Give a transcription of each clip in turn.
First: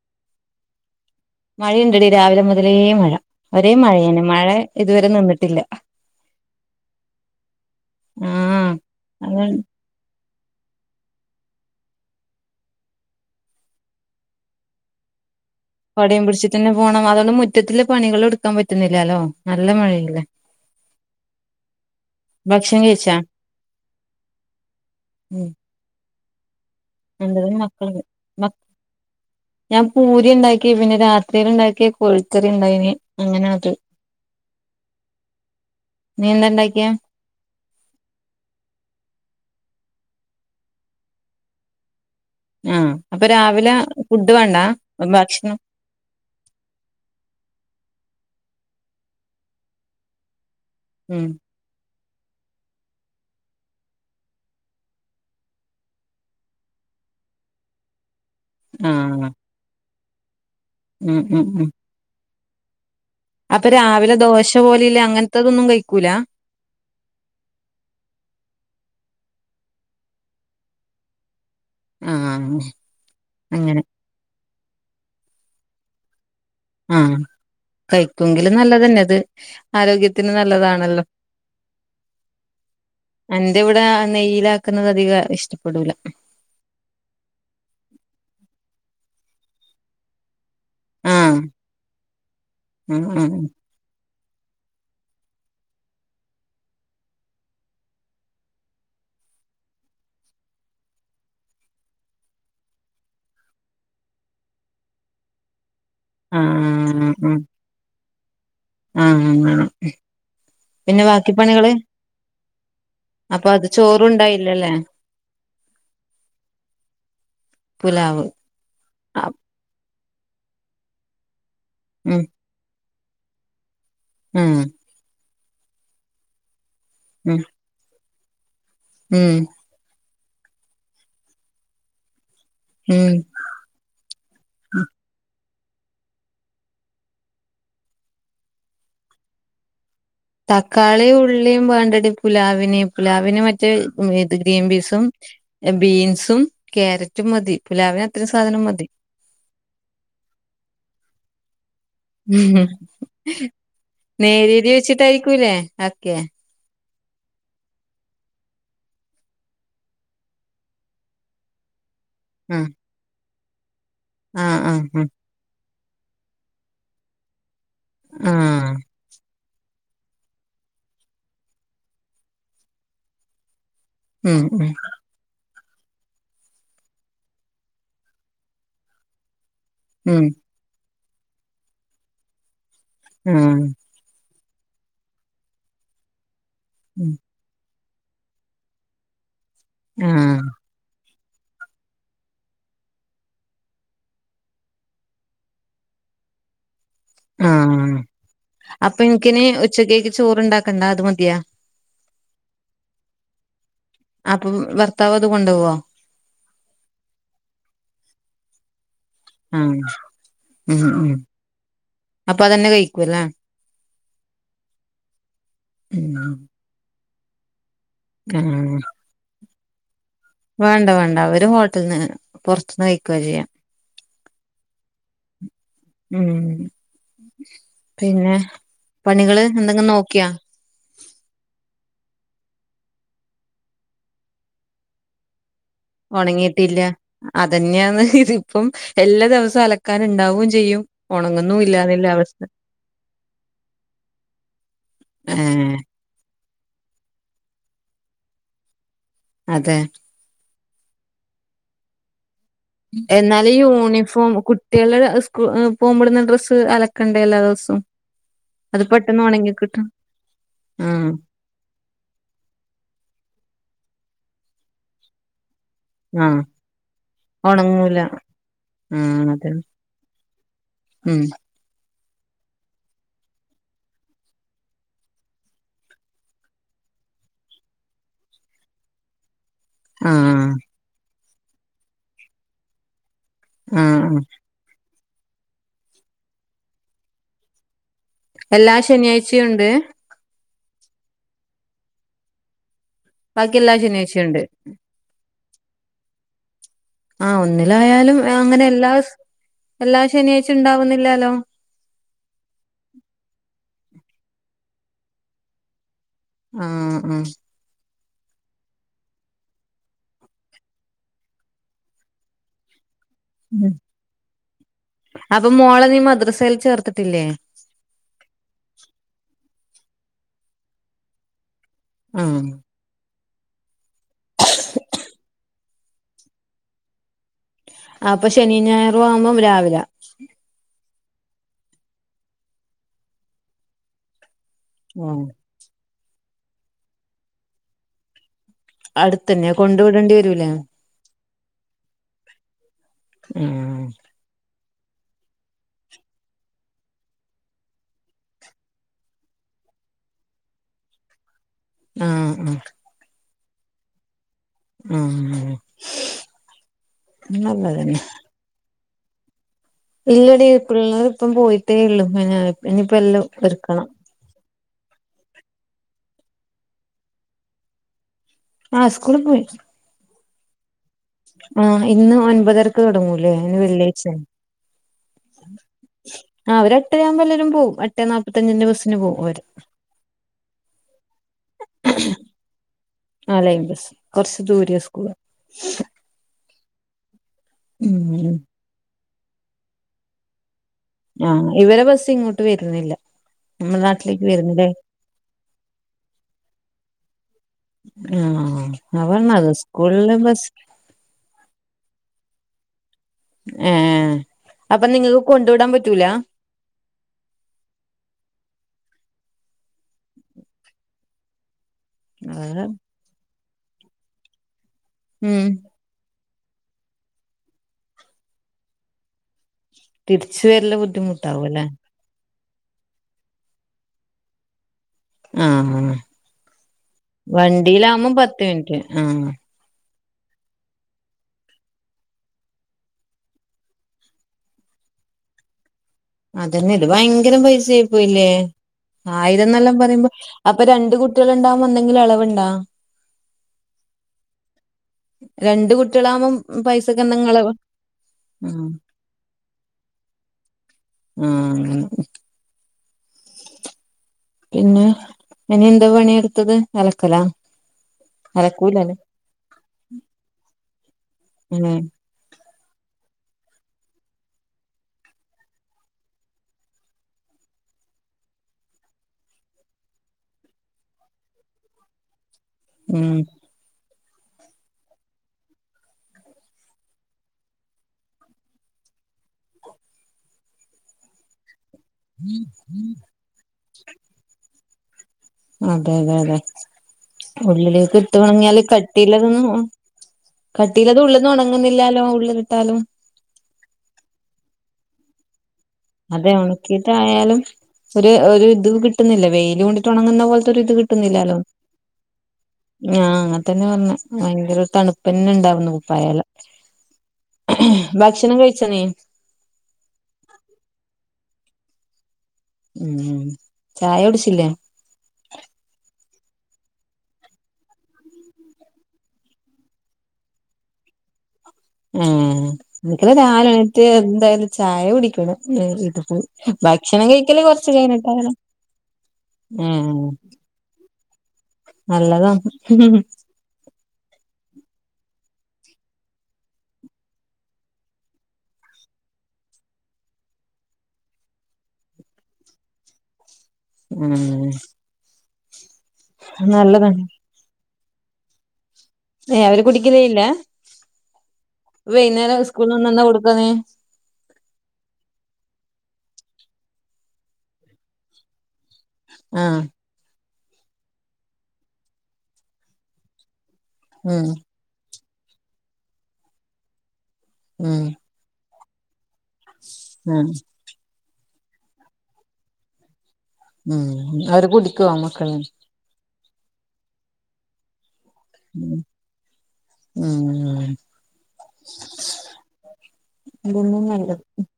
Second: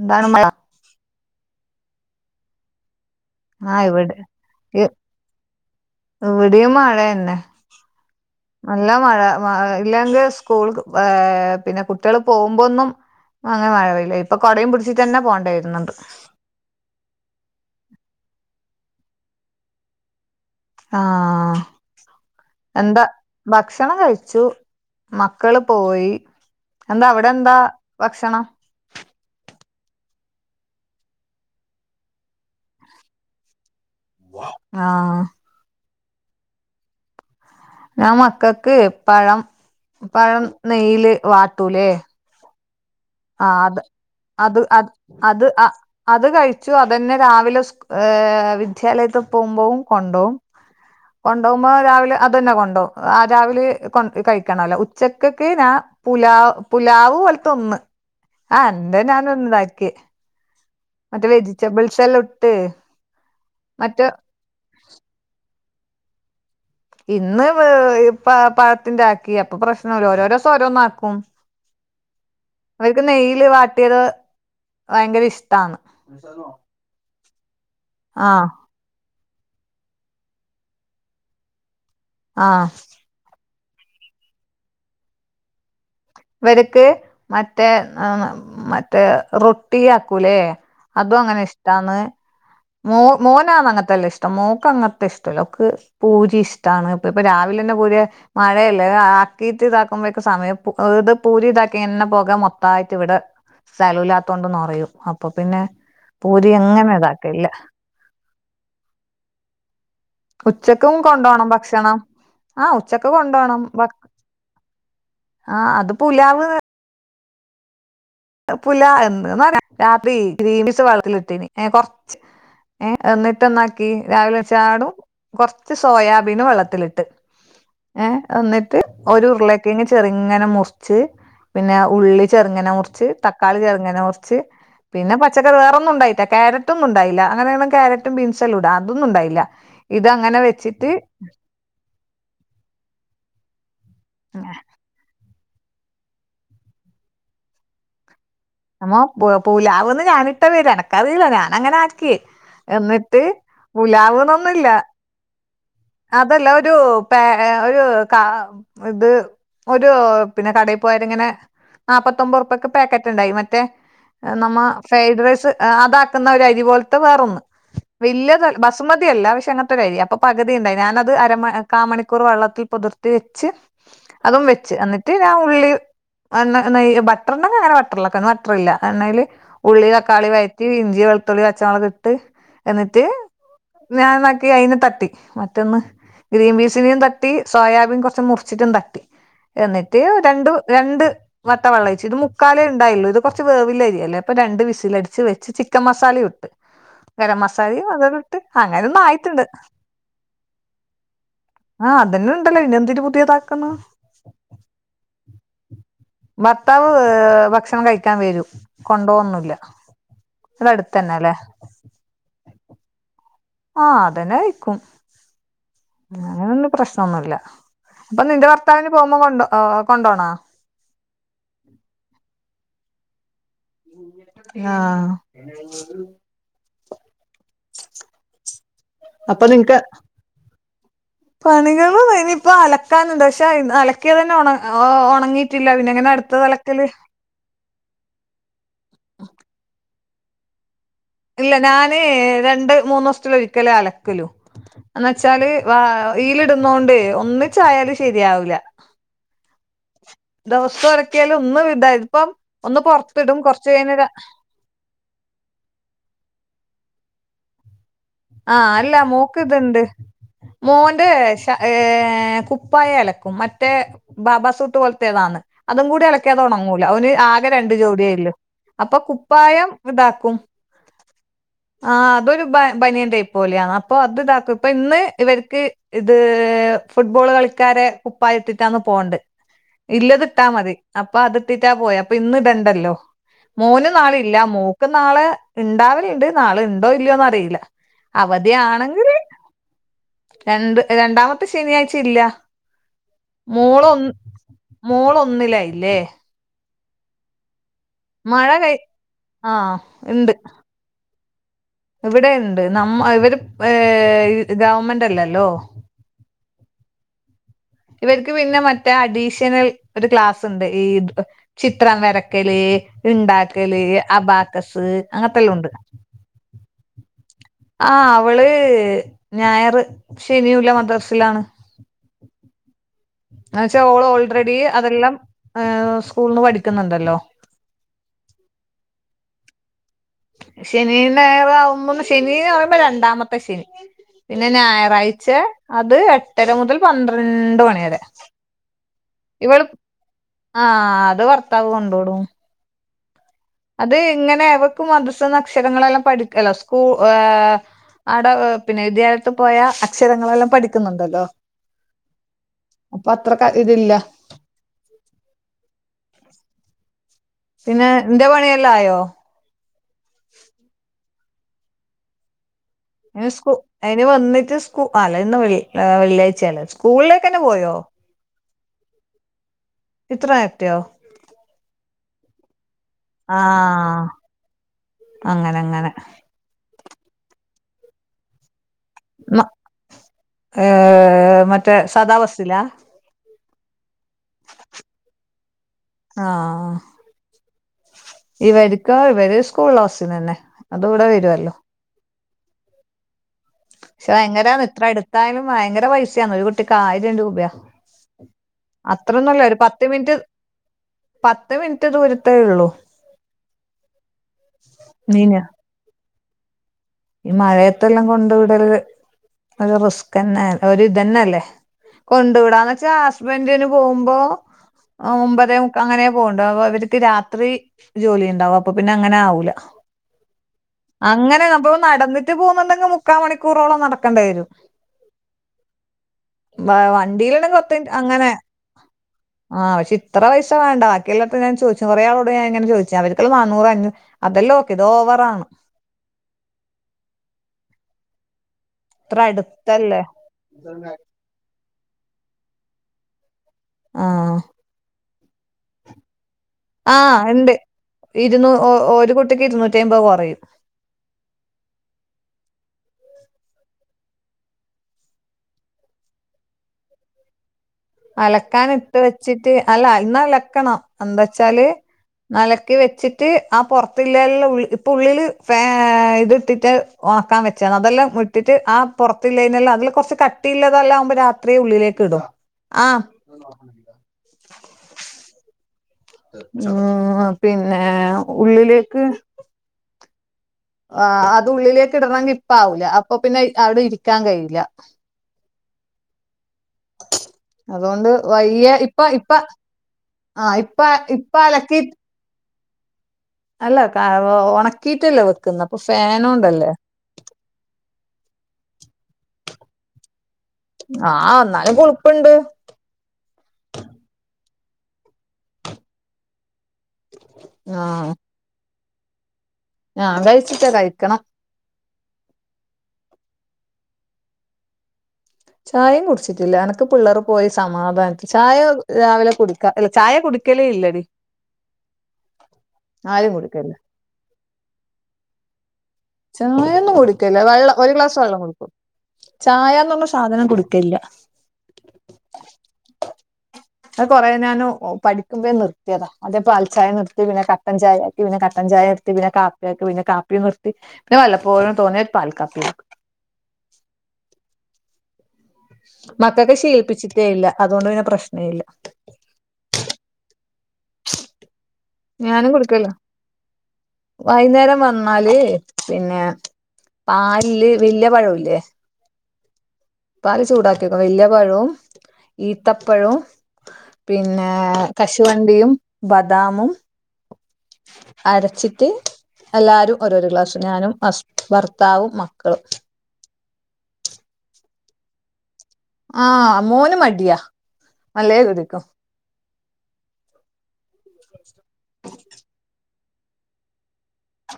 എന്താണ് മ്മള മഴയുണ്ടടി രാവിലെ മുതലേ മഴ ഒരേ ആ ഇവിടെ മഴയാണ് മഴ ഇ- ഇതുവരെ നിന്നിട്ടില്ല ഇവിടെയും മഴന്നെ ആഹ് നല്ല മഴ അത് മഴ ഇല്ലെങ്കിൽ സ്കൂൾ ഏ പിന്നെ കുട്ടികള് പോകുമ്പോന്നും അങ്ങനെ മഴപെയുല്ല ഇപ്പ കൊടയും പിടിച്ചട്ടന്നെ പോണ്ടയിരുന്നുണ്ട് കൊടയും പിടിച്ച്ട്ട് തന്നെ പോണം അതുകൊണ്ട് മുറ്റത്തില് പണികൾ എടുക്കാൻ പറ്റുന്നില്ലാലോ നല്ല മഴല്ലേ ആഹ് എന്താ കഴിച്ചാ ഭക്ഷണം കഴിച്ചു ഉം മക്കള് പോയി എന്താ അവിടെ എന്റതും എന്താ മക്കളുണ്ട് ഭക്ഷണം ഞാൻ പൂരിണ്ടാക്കി പിന്നെ രാത്രിൽ ഇണ്ടാക്കി കോഴിക്കറിണ്ടായിന് അങ്ങനെ അത് ആഹ് നീ എന്താണ്ടാക്കിയേ ഞാൻ മക്കക്ക് പഴം പഴം നെയ്യില് വാട്ടൂലേ ആഹ് അപ്പൊ ആ രാവിലെ അത് ഫുഡ് വേണ്ട അത് അത് അത് ഭക്ഷണം അ- അത് കഴിച്ചു അതന്നെ രാവിലെ സ് ഏഹ് വിദ്യാലയത്ത് പോവുമ്പോവും കൊണ്ടോവും ഉം കൊണ്ടൊവും നമ്മ രാവിലെ അതന്നെ കൊണ്ടോവും ആ രാവിലെ കൊ കഴിക്കണല്ലോ ഉച്ചക്കക്ക് ഞാ പുലാവ് പുലാവ് പോലത്തെ ഒന്ന് ആഹ് രണ്ടും ഞാൻ തന്നെ ഇണ്ടാക്കിയേ ഉം മറ്റേ ഉം വെജിറ്റബിൾസ് എല്ലാം ഇട്ട് അപ്പം മറ്റേ രാവിലെ ദോശ പോലെല്ല അങ്ങനത്തതൊന്നും കഴിക്കൂല ഇന്ന് ഇവ് പ പഴത്തിന്റെ ആക്കി അപ്പൊ പ്രശ്നല്ല ഓരോരോ ദിവസം ഓരോന്നാക്കും ആഹ് അവർക്ക് നെയ്യില് അങ്ങനെ വാട്ടിയത് ഭയങ്കര ഇഷ്ടാണ് ആഹ് ആഹ് കഴിക്കെങ്കില് നല്ലതന്നെ അത് ആരോഗ്യത്തിന് നല്ലതാണല്ലോ ആഹ് അന്റെ ഇവിടെ നെയിലാക്കുന്നത് അധികം ഇഷ്ടപ്പെടൂല ഇവർക്ക് മറ്റേ മറ്റേ റൊട്ടിയാക്കൂലേ അതും ആഹ് അങ്ങനെ ഇഷ്ടാന്ന് മോ ആഹ് ആഹ് മോനാന്ന് അങ്ങനത്തെല്ലാം ഇഷ് ടം മോക്ക് അങ്ങത്തെ ഇഷ്ടല്ല ഓക്ക് പൂരി ഇഷ്ടാണ് ഇപ്പ ഇപ്പൊ രാവിലെ തന്നെ പൂരി മഴയല്ലെ ആക്കീറ്റ് ഇതാക്കുമ്പോഴേക്കും സമയം പോ അത് പൂരി ഇതാക്കി എണ്ണ പൊക മൊത്തായിട്ട് ഇവിടെ സ്ഥലല്ലാത്തോണ്ട് നറയും അപ്പൊ പിന്നെ പൂരി അങ്ങനെ ആഹ് ഇതാക്കലില്ല ആ അങ്ങനെ ഉച്ചക്കും പിന്നെ ബാക്കി കൊണ്ടോണം പണികള് ഭക്ഷണം ആഹ് ഉച്ചക്ക് അപ്പൊ കൊണ്ടോണം അത് ഭക് ചോറുണ്ടായില്ലല്ലേ ആഹ് അത് പുലാവ് പുലാവ് പുലാ എന്ന് രാത്രി ഗ്രീമ്പിസ് വെള്ളത്തിലിട്ടീനി കൊറച്ച് ഉം ഏയ് എന്നിട്ട് എന്നാക്കി രാവിലെ ഉം വെച്ചാടും കുറച്ച് സോയാബീനും വെള്ളത്തിലിട്ട് ഉം ഏഹ് എന്നിട്ട് ഒരു ഉം ഉരുളക്കിഴങ്ങ് ചെറിങ്ങനെ മുറിച്ച് പിന്നെ ഉള്ളി ചെറ്ങ്ങനെ മുറിച്ച് ഉം തക്കാളി ചെറ്ങ്ങനെ മുറിച്ച് പിന്നെ പച്ചക്കറി വേറൊന്നും ഉണ്ടായില്ല ക്യാരറ്റൊന്നും ഉണ്ടായില്ല അങ്ങനെയൊണം കാരറ്റും ബീൻസും എല്ലാം ഇടാം അതൊന്നും ഉണ്ടായില്ല ഇത് അങ്ങനെ വെച്ചിട്ട് തക്കാളിം ഉള്ളിയും വേണ്ടടി പുലാവിനെ പുലാവിനെ മറ്റേ ഇത് ഗ്രീൻ ബീസും ബീൻസും കാരറ്റും മതി പുലാവിന് ഇത്തിരി സാധനം മതി പുലാവന്ന് ഞാനിട്ട പേരാ എനക്കറിയില്ല ഞാൻ അങ്ങനെ ആക്കി എന്നിട്ട് പുലാവ്ന്നൊന്നില്ല നേരിയരി വെച്ചിട്ടായിരിക്കൂല്ലേ ആക്കിയെ അതല്ല ഒരു പ ഒരു കാ ഇത് ഒരു പിന്നെ കടയി പോയരിങ്ങനെ നാൽപ്പത്തൊമ്പത് ആഹ് റുപക്ക് പാക്കറ്റ് ഉണ്ടായി മറ്റേ നമ്മ ആഹ് ആഹ് ഫ്രൈഡ് റൈസ് അതാക്കുന്ന ഒരു അരി പോലത്തെ വേറൊന്ന് വലിയ ആഹ് ബസുമതിയല്ല പക്ഷെ അങ്ങന [unintelligible] അപ്പൊ പകുതിയണ്ടായിന്ന് ഞാനത് അരമ കാമണിക്കൂർ വെള്ളത്തി പുതിർത്തി വെച്ച് ഉം അതും ഉം വെച്ച് എന്നിട്ട് ഞാൻ ഉള്ളി [unintelligible] ബട്ടർ ഉണ്ടെങ്കി അങ്ങനെ ബട്ടറല് വെക്കാ [unintelligible] എണ്ണയില് ഉള്ളി ഉം തക്കാളി വയറ്റി ഇഞ്ചി വെളുത്തുള്ളി പച്ചമുളക് ഇട്ട് എന്നിട്ട് ഉം ഞാൻ എന്നാക്കി അയിന് തട്ടി മറ്റൊന്ന് ഗ്രീൻ പീസിനെയും ഉം തട്ടി സോയാബീൻ കൊറച് മുറിച്ചിട്ടു ട്ടാക്കി എന്നിട്ട് ആഹ് രണ്ടു രണ്ട് മത്ത വെള്ളഴിച്ച് ഇത് മുക്കാലേ ഉണ്ടായില്ല ഇത് കുറച്ച് വേവിലരി അല്ലേ അപ്പൊ രണ്ട് വിസൽ അടിച്ച് വെച്ച് ചിക്കൻ മസാല ഉം ഇട്ട് ഗരം മസാലയും ആഹ് വതൊട്ട് അപ്പൊ അങ്ങനെന്നും എനിക്കിനി ആയിട്ടുണ്ട് ഉച്ചക്കേക്ക് ചോറുണ്ടാക്കണ്ട അത് മതിയാ അഹ് അതന്നെ ഉണ്ടല്ലോ പിന്നെ എന്തിന് പുതിയതാക്കുന്നു അപ്പം ഭർത്താവ് അത് കൊണ്ടു വോ ഭർത്താവ് ഭക്ഷണം കഴിക്കാൻ വരൂ കൊണ്ടവന്നു ല്ല ആഹ് ഇവിടെ ഉം അടുത്ത് തന്നെ ഉം അല്ലേ അപ്പൊ അതന്നെ [unintelligible] അഹ് അതന്നെ കയിക്കും ഉം അങ്ങനൊന്നും പ്രശ്നംന്നുല്ല അപ്പൊ നിന്റെ ആഹ് ഭർത്താവിന് പോകുമ്പോ കൊ കൊണ്ടോണോ വേണ്ട വേണ്ട അവര് ഹോട്ടലിന് പുറത്തുന്ന് കഴിക്കുകവാ ചെയ്യാം അഹ് ഉം പിന്നെ പണികള് എന്തെങ്കും നോക്കിയാ പണികൾ കയിഞ്ഞ് യിപ്പോ അലക്കാനുണ്ട് പക്ഷെ അലക്കിയ തന്ന ഉണങ്ങി റ്റില്ല [unintelligible] ഉണങ്ങിട്ടില്ല അതന്നെയാന്ന് ഇതി ഇപ്പം എല്ലാ ദിവസവും അലക്കാനണ്ടാവും ചെയ്യും ഇല്ല ഞാന് ഒണങ്ങുന്നുല്ലാന്നുള്ള അവസ്ഥ രണ്ട് മൂന്ന ദിവസൽ ഒരിക്കലേ അലക്കലു എന്ന വെച്ചാല് വ ഏഹ് യിൽ ഇടുന്നോണ്ട് ഒന്നിച്ചായാലും ശരിയാവൂല്ല അതെ ദിവസം ഇരക്കിയാലും ഒന്നുംവിട ഇപ്പം എന്നാല ഈ യൂണിഫോം കു കുട്ടിയാൾ സ്കൂ പോകുമ്പോടുന്ന ഡ്രസ്സ് അലക്കണ്ടേ എല്ലാ ദിവസവും ആഹ് അത് അല്ല പെട്ടെന്ന് മോക്ക് ഉണങ്ങി ഇതുണ്ട് കിട്ടും മോൻ്റെ ആഹ് ഏഹ് കുപ്പായ അലക്കും മറ്റേ ബാബസൂട്ട് പോലത്തേതാന് അതും കൂടി അലക്കിയാൽ ആഹ് അത്‌ ഉണങ്ങൂല ഓന് ആകെ രണ്ട് ഉണങ്ങൂല ജോഡിയ ള്ളൂ അപ്പൊ ആഹ് അതെ കുപ്പായം ഇതാക്കും ഉം ആ അതൊരു ബനിയൻ ടൈപ്പ് പോലെയാണ് അപ്പൊ അത് ഇതാക്കും ഇപ്പൊ ഇന്ന് ഇവർക്ക് ഇത് ഫുട്ബോൾ കളിക്കാരെ കുപ്പായിട്ടിട്ടാന്ന് പോണ്ട് ഇല്ലത് ഇട്ടാ ആഹ് മതി അപ്പൊ അത്ട്ടിട്ടാ പോയ അപ്പൊ ഇന്ന് ഇടണ്ടല്ലോ മോൻ നാള ആഹ് ഇല്ല മോൾക് നാള ഇണ്ടാവലുണ്ട് നാള് ഉണ്ടോ ഇല്ലയോന്ന് അറിയില്ല എല്ലാ അവധിയാണെങ്കില് ശനിയാഴ്ചയും ഉണ്ട് രണ്ട് രണ്ടാമത്തെ ശനിയാഴ്ച ഇല്ല ബാക്കി എല്ലാ മോളൊന്ന് ശനിയാഴ്ചയും ഉണ്ട് മോളൊന്നിലയില്ലേ ആഹ ഒന്നിലായാലും മഴ അങ്ങനെ കൈ എല്ലാ ആഹ് എല്ലാ ഇണ്ട് ശനിയാഴ്ച ഉണ്ടാവുന്നില്ലാലോ ഇവിടെ ഇണ്ട് നമ്മ ഇവര് ഏ ഗവൺമെന്റ് അല്ലല്ലോ ഉം ഉം ഇവർക്ക് പിന്നെ മറ്റേ അഡീഷണൽ ഒരു ക്ലാസ് ഉണ്ട് ഈ ചിത്രം വരക്കല് ഉം ഇണ്ടാക്കല് അബാക്കസ് അപ്പൊ അങ്ങനത്തെല്ലാം ഉണ്ട് മോളെ നീ മദ്രസയിൽ ചേർത്ത് ട്ടില്ലേ ആ അവള് ഞായറ് ശനിഉള്ള മദ്രസിലാണ് ഉം എന്ന വെച്ചാ ഓള് ഓൾറെഡി അതെല്ലാം ഹ് സ്കൂൾ ന്ന് പഠിക്കുന്നുണ്ടല്ലോ ആ അപ്പൊ ശനി ഞായർ ആവുമ്പോം രാവിലെ ശനി ഞായർ ആവുമ്പോൾ ശനി ന്ന് പറയുബോ രണ്ടാമത്തെ ശനി പിന്നെ ഞായറാഴ്ച അത് എട്ടര മുതൽ പന്ത്രണ്ട് മണി വരെ അടുത്തന്നെ ഇവള് കൊണ്ട് വിടേണ്ടി വരൂലേ ആഹ അത് ഭർത്താവ് കൊണ്ടോടും ഉ അത് ഇങ്ങനെ അവക്ക് മദ്രസ്ന്നക്ഷരങ്ങളെല്ലാം പഠിക്ക അല്ല സ്കൂ ഏഹ് ആടെ പിന്നെ വിദ്യാലയത്തിൽ പോയാൽ അക്ഷരങ്ങളെല്ലാം പഠിക്കുന്നുണ്ടല്ലോ ആ ഉം അപ്പൊ അത്രക്ക് അ ഇതില്ല ഉം പിന്നെ നല്ലതന്നെ ഇന്റെ പണിയെല്ലായോ? ഇല്ലടീ പിള്ളേരിപ്പം പോയിട്ടേ ഉള്ളു പി സ്കൂ അയിന് വന്നിട്ട് സ്കൂ അല്ല ഇന്ന് വെളളി വെള്ളിയാഴ്ചയാല്ലെ സ്കൂളിലേക്കെന്നെ പോയോ ആ സ്കൂളിൽ പോയി ഇത്ര നേരെത്തെയോ? ആ ഇന്ന് ഒൻപതരക്ക് തുടങ്ങൂലേ ഇന്ന് വെള്ളിയാഴ്ച്ചാ അങ്ങനങ്ങനെ ആ അവരെട്ടേയാവുമ്പോ എല്ലാരും പോവും എട്ടേ നാപ്പത്തഞ്ചിന്റെ ബസ്സിന് പോവും അവര് ഏഹ് മറ്റേ സാദാ ബസിലാ ആ ലൈൻ ബസ് കൊറച്ച് ദൂരെയാ സ്കൂള് ആഹ് ഉം ഇവർക്കോ ഇവര് സ്കൂളിലസ്സിലെന്നെ ആ ഇവരെ ബസ്സ് ഇങ്ങോട്ട് വരുന്നില്ലാ പക്ഷെ ഭയങ്കരാന്ന് ഇത്ര എടുത്തായാലും ഭയങ്കര പൈസയാന്ന് ഒരു കുട്ടിക്ക് ആയിരം രൂപയാ ആ അവണ്ണാ അത്രൊന്നുല്ല അത് ഒരു പത്ത് സ്കൂളില മിനിറ്റ് ബസ് പത്ത് മിനിറ്റ് ദൂരത്തേള്ളൂ ഏഹ് അപ്പൊ നിങ്ങക്ക് നീന കൊണ്ടുവിടാൻ പറ്റൂല ഈ മഴയത്തെല്ലാം കൊണ്ട് വിടല് ഒരു റിസ്ക്കെന്നെ ഒരു ഇതെന്നെല്ലേ കൊണ്ടുവിടാന്നെച്ചാ ഹസ്ബെന്റിന് പോവുമ്പോ ഉം ഒമ്പതേമു പ്പങ്ങനെ പോവ്ണ്ടാവും അ അവർക്ക് രാത്രി ജോലി ഉണ്ടാവും അപ്പൊപ്പിന്നെ അങ്ങനെ ആവൂല തിരിച്ച് വരല് അങ്ങനെ ബുദ്ധിമുട്ടാവും അല്ലേ അപ്പൊ നടന്നിട്ട് പോകുന്നുണ്ടെങ്കിൽ മുക്കാ മണിക്കൂറോളം നടക്കേണ്ടി വരും ആഹ് വണ്ടിയിലണ്ടെങ്കിൽ പത്ത് മിനിറ്റ് വണ്ടിയിലാവുമ്പം അങ്ങനെ പത്ത് മിനിറ്റ് ആഹ് പക്ഷെ ഇത്ര പൈസ വേണ്ട ബാക്കിയെല്ലടത്തു ഞാൻ ചോദിച്ച് കുറെ ആളോട് ഞാൻ ഇങ്ങനെ ചോദിച്ച് അവർക്കെല്ലാം നാന്നൂറ് അഞ്ഞൂറ് അതെല്ലാം ഓക്കെ ഇത് ഓവറാണ് അതന്നെ ഇത് ഭയങ്കരം പൈസായി പോയില്ലേ ഇത്ര ആയിരംന്നെല്ലാം അടുത്തല്ലേ പറയുമ്പോ അപ്പൊ രണ്ട് കുട്ടി കുട്ടിളെണ്ടാവുമ്പോ എന്തെങ്കിലും എളവുണ്ടോ? ആഹ് രണ്ട് കുട്ടികളാമ്പോ ആ ഇണ്ട് ഇരുന്നൂറ് ആഹ് ഒരു കുട്ടിക്ക് ഇരുന്നൂറ്റി അയ്മ്പത് കൊറയും ആഹ് പിന്നെ എനി എന്താ പണിയെടുത്തത് അലക്കലാ അലക്കൂലല്ലേ അലക്കാനെടുത്ത് വെച്ചിട്ട് അല്ല ഇന്ന് അലക്കണം എന്താച്ചാല് ഉം അലക്കി വെച്ചിട്ട് ആ പൊറത്തിലില്ലെള്ള ഇപ്പ ഉള്ളില് ഫേ ഇത് ഇട്ടിട്ട് ഒണക്കാ വെച്ചെണ് അതെല്ലാം വിട്ടിട്ട് ആ പുറത്തില്ലേതിനെല്ലാം അതില് കൊറച്ച് കട്ടിയില്ലതെല്ലാം ആമ്പോ രാത്രിയേ ഉള്ളിലേക്ക് ഇടും ആഹ് ഉം ആ പിന്നെ ഉള്ളിലേക്ക് ആ അത് ഉള്ളിലേക്ക് ഇടണങ്കിൽ ഇപ്പ ആവൂല അപ്പൊ പിന്നെ അവിടെ ഇരിക്കാൻ കഴിയൂല അതെയതെയതെ ഉള്ളിലേക്ക് അതുകൊണ്ട് ഇട്ട് തൊടങ്ങിയാല് വയ്യ ഇപ്പ ഇപ്പ കട്ടിയില്ലതൊന്നും ആഹ് ഇപ്പ കട്ടിയില്ലത് ഉള്ള്ന്ന് ഇപ്പ അലക്കി ഒണങ്ങുന്നില്ലാലോ ഉള്ള്ക്കിട്ടാലും അല്ല കാ ഉണക്കിയിട്ടല്ലെ വെക്കാ ക്ക്ന്ന് അപ്പൊ ഫാൻ അതെ ഉണക്കിയിട്ടായാലും ഒരു ഒരു ഇത് കിട്ടുന്നില്ല വെയില് കൊണ്ടിട്ടൊണങ്ങുന്നതുപോലത്തെ ഒര്ഇത് കിട്ടുന്നില്ലലോ പ്പുണ്ട് ആഹ് അങ്ങന തന്നെ പറഞ്ഞ ഭയങ്കര തണുപ്പ് തന്നെ ഇണ്ടാവുന്നു കുപ്പായല ആഹ് ഭക്ഷണം കഴിച്ചാ നീ ഞാൻ കഴിച്ചിട്ടില്ല കഴിക്കണം ഉം ചായ കുടിച്ചില്ലേ ചായയും കുടിച്ചിട്ടില്ല അനക്ക് പിള്ളേർ പോയി സമാധാനത്തിൽ ചായ രാവിലെ കുടച്ച് അല്ല ചായകുടിക്കലേല്ലടി ഏഹ് എനിക്ക ആരും രാവിലെ കുടിക്കലില്ല എണീറ്റ് എന്തായാലും ചായ കുടിക്കണം ഇത് ചായൊന്നും ഭക്ഷണം കഴിക്കല് കുടിക്കലില്ല കൊറച്ച് വെള്ളം ഒരു ഗ്ലാസ് കഴിഞ്ഞിട്ടാകണം വെള്ളം കുടിക്കും ചായന്ന് പറഞ്ഞ സാദനം കുടിക്കലില്ല നല്ലതാ അത് കുറേ ഞാൻ പഠിക്കുമ്പയെ നിർത്തിയതാ ആദ്യം പാൽ ചായ നിർത്തി പിന്നെ കട്ടൻ ചായ പിന്നെ കട്ടൻചായർത്തി പിന്നെ കാപ്പിയാക്കി പിന്നെ കാപ്പിയും നിർത്തി പിന്നെ വല്ലപ്പോഴും തോന്നി യ ഒരുപൽ കാപ്പി കുടി ഏഹ് മക്കൊക്ക് നല്ലതാണ് ശീലിപ്പിച്ചിട്ടേ ഇല്ല അതുകൊണ്ട് പിന്നെ പ്രശ്ന ഇല്ല ഏഹ് അവര് കുടിക്കലേല്ല വൈന്നേരം സ്കൂളിൾന്ന് വന്നാ എന്താ കൊടുക്കുന്നേ? വൈന്നേരം വന്നാൽ പിന്നെ പാലില് വല്യ പഴോല്ലേ? ആഹ് പാല് ചൂടാക്കിക്കും വല്യ പഴും ഈത്തപ്പഴും ഉം പിന്നെ കശുവണ്ടിയും ബദാമും ഉം അരച്ചിട്ട് എല്ലാരും ഓരോരോ ആഹ് ക്ലാസ് ഞാനും ഹസ് ഭർത്താവും മക്കളും. ഉം അവര് കുടിക്കോ മക്കൾ? ആഹ് മോന് മടിയാ നല്ലേ ഉം കുടിക്കും. ഉം [unintelligible] [unintelligible]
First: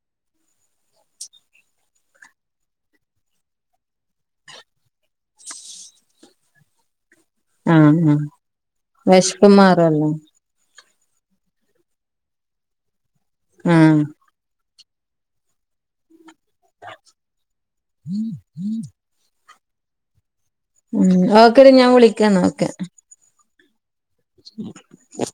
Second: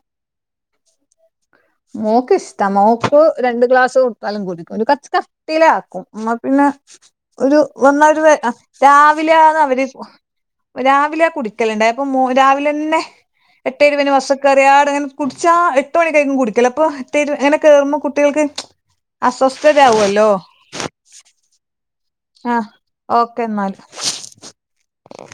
മോക്ക് ഇഷ്ടാ മോക്ക് രണ്ട് ഗ്ലാസ് കൊടുത്താലും കുടിക്കും ഒരു കച്ചക്കാ. ട്ടിലാക്കും ന്ന പിന്നെ ഒരു ആഹ് വന്നാരു ആഹ് രാവിലെ വെശ്പ്പ് ആണ് അവര് മാറുവല്ലോ രാവിലെ കുടിക്കലുണ്ടായി അപ്പൊ മോ രാവിലെന്നെ എട്ടേ ആഹ് ഇരുപത്തിന് ബസ്സ്‌ക്കേറിയാട്നെ കുട്ച്ചാ എട്ട് മണിക്കായിരിക്കും കുടിക്കൽ അപ്പൊ ത്തേരു അങ്ങനെ കേറുമ്പോ കുട്ടികൾക്ക് അസ്വസ്ഥതരാകല്ലോ. ഉം ഓക്കേടി ഞാൻ വിളി ആഹ് ഓക്കേന്നാല് [unintelligible]